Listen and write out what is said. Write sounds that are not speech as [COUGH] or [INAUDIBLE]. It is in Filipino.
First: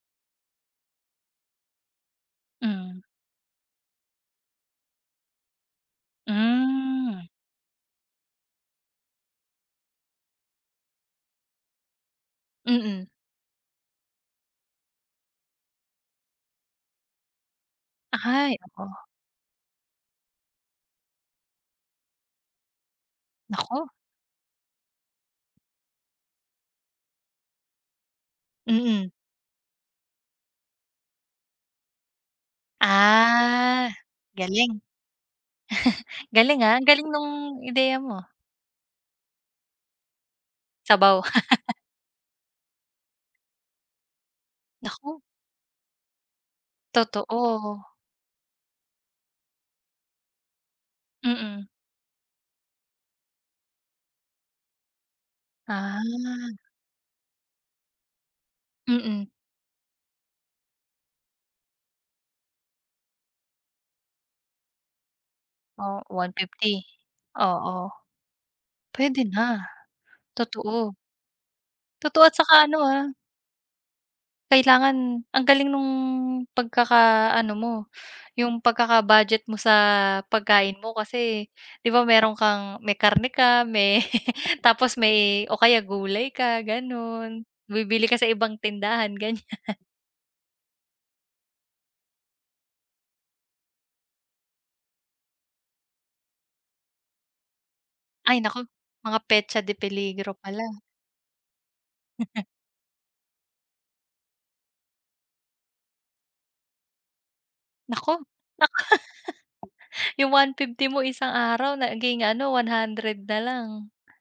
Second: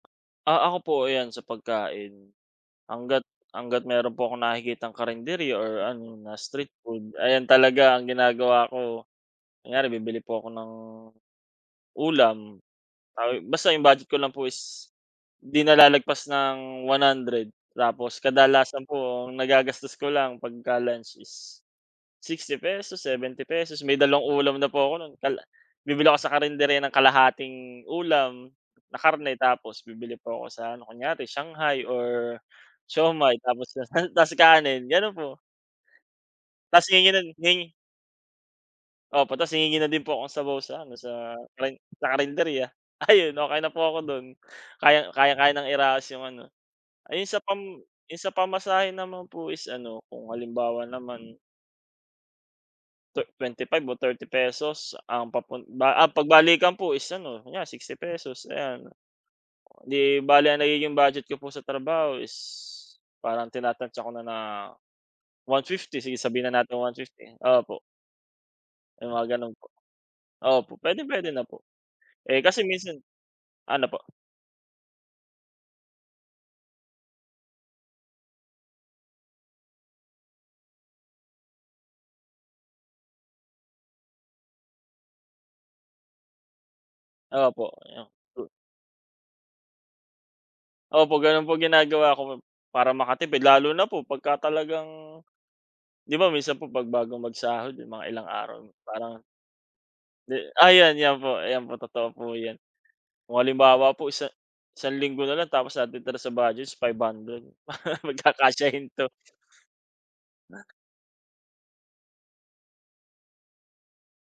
Ah, ako po ayan, sa pagkain. Mm. Hangga't hangga't meron po akong nakikitang karinderya or ano, na street food Mhm. ayan, talaga ang ginagawa ko, kunyare, bibili po ako ng ulam. Mm. Ay basta 'yong budget ko lang po is 'di na lalagpas ng 100. Tapos Ay, kadalasan oo. po ang nagagastos ko lang pagka lunch is 60 pesos, 70 pesos Naku! may dalawang ulam na po ako no'n. Tala bibili ako sa karinderya ng kalahating ulam na Mm. karne tapos bibili po ako sa ano, kunyare shanghai or siomai tapos sa Ah, tas galing. kanin, gano'n po. [LAUGHS] Galing, ah, ang Tas galing hihingi no'n nung hi ideya mo. Opo. Tas hihingi na din po akong sabaw sa ano, Sabaw. sa [LAUGHS] karin sa karinderya. Ayun, okey na po ako do'n. Kaya Naku! kayang-kaya ng iraos 'yong ano. Ayun, sa pam Totoo. 'yong sa pamasahe naman po is ano, kung halimbawa naman Mm. twe 25 o 30 pesos ang papun ba ah, 'pag Ah. balikan po is ano, kunyare 60 pesos, ayan. Mm. 'Di bale ang nagiging budget ko po sa trabaho is parang tinatantiya ko na na 150. Oh, Sige, one sabihin na natin fifty? 150, opo. Oo. Yung Puwede mga ganun na, po. Opo, totoo. puwedeng puwede na po. Totoo at Eh, kasi saka ano, minsan ah ano po? kailangan ang galing nung pagkakaano mo, yung pagkaka-budget mo sa pagkain mo kasi 'di ba meron kang may karne ka, may [LAUGHS] tapos may o kaya gulay ka ganun, Opo, 'yong bibili ka sa to ibang tindahan, ganyan. [LAUGHS] Opo, gano'n po ginagawa ko para makatipid. Lalo na po pagka talagang 'di ba, minsan po 'pag bago magsahod, mga ilang Ay naku! araw Mga parang petsa de di peligro pala. ayan, 'yan po, ayan po. Totoo po [LAUGHS] 'yan. Kung halimbawa po isa isang linggo na lang tapos ang natitira sa budget is 500, [LAUGHS] Naku! Naku, pagkakasyahin 'to. [LAUGHS] 'yong one Na fifty mo isang araw naging ano, 100 na lang.